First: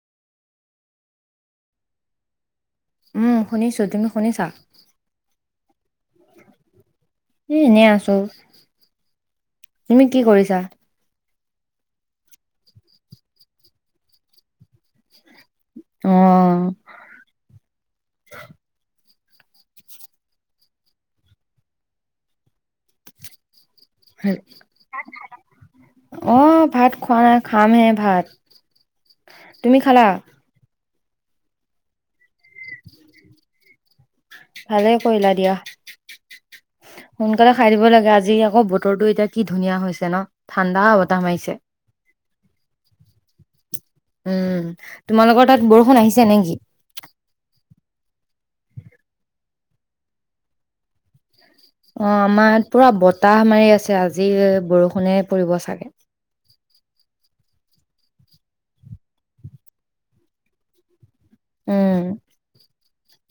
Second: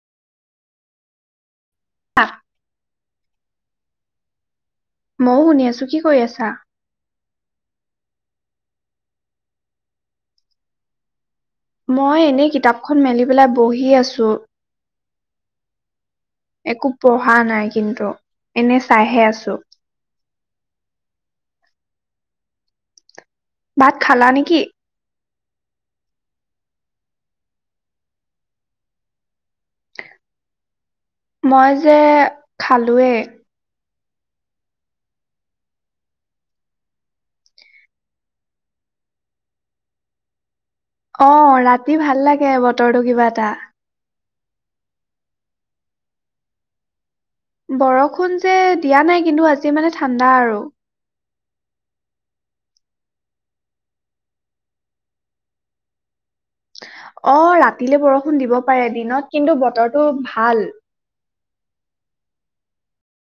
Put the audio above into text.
আহ। উম, শুনিছো, তুমি শুনিছা? মইয়ও শুনি আছো, কি কৰি আছা? এ, এনেই আছো, তুমি কি কৰিছা? মই এনেই কিতাপখন মেলি পেলাই বহি আছোঁ। অ একো পঢ়া নাই, কিন্তু এনে চাইহে আছো। চ- ভাত খালা নেকি? আহ ভাত খোৱা নাই, খামহে ভাত, তুমি খালা? মই যে খালোৱেই। ভালে কৰিলা দিয়া সোনকালে খাই দিব লাগে, আজি আকৌ বতৰটো এতিয়া কি ধুনীয়া হৈছে ন'? ঠাণ্ডা বতাহ মাৰিছে অ', ৰাতি ভাল লাগে। তাকে বতৰটো কিবা এটা উম, তোমালোকৰ তাত বৰষুণ আহিছে নেকি? বৰষুণ যে দিয়া নাই কিন্তু আজি মানে ঠাণ্ডা আৰু অ', আমাৰ পুৰা বতাহ মাৰি আছে আজি বৰষুণে পৰিব চাগে। অ', ৰাতিলে বৰষুণ দিব পাৰে দিনত কিন্তু বতৰটো ভাল। উম।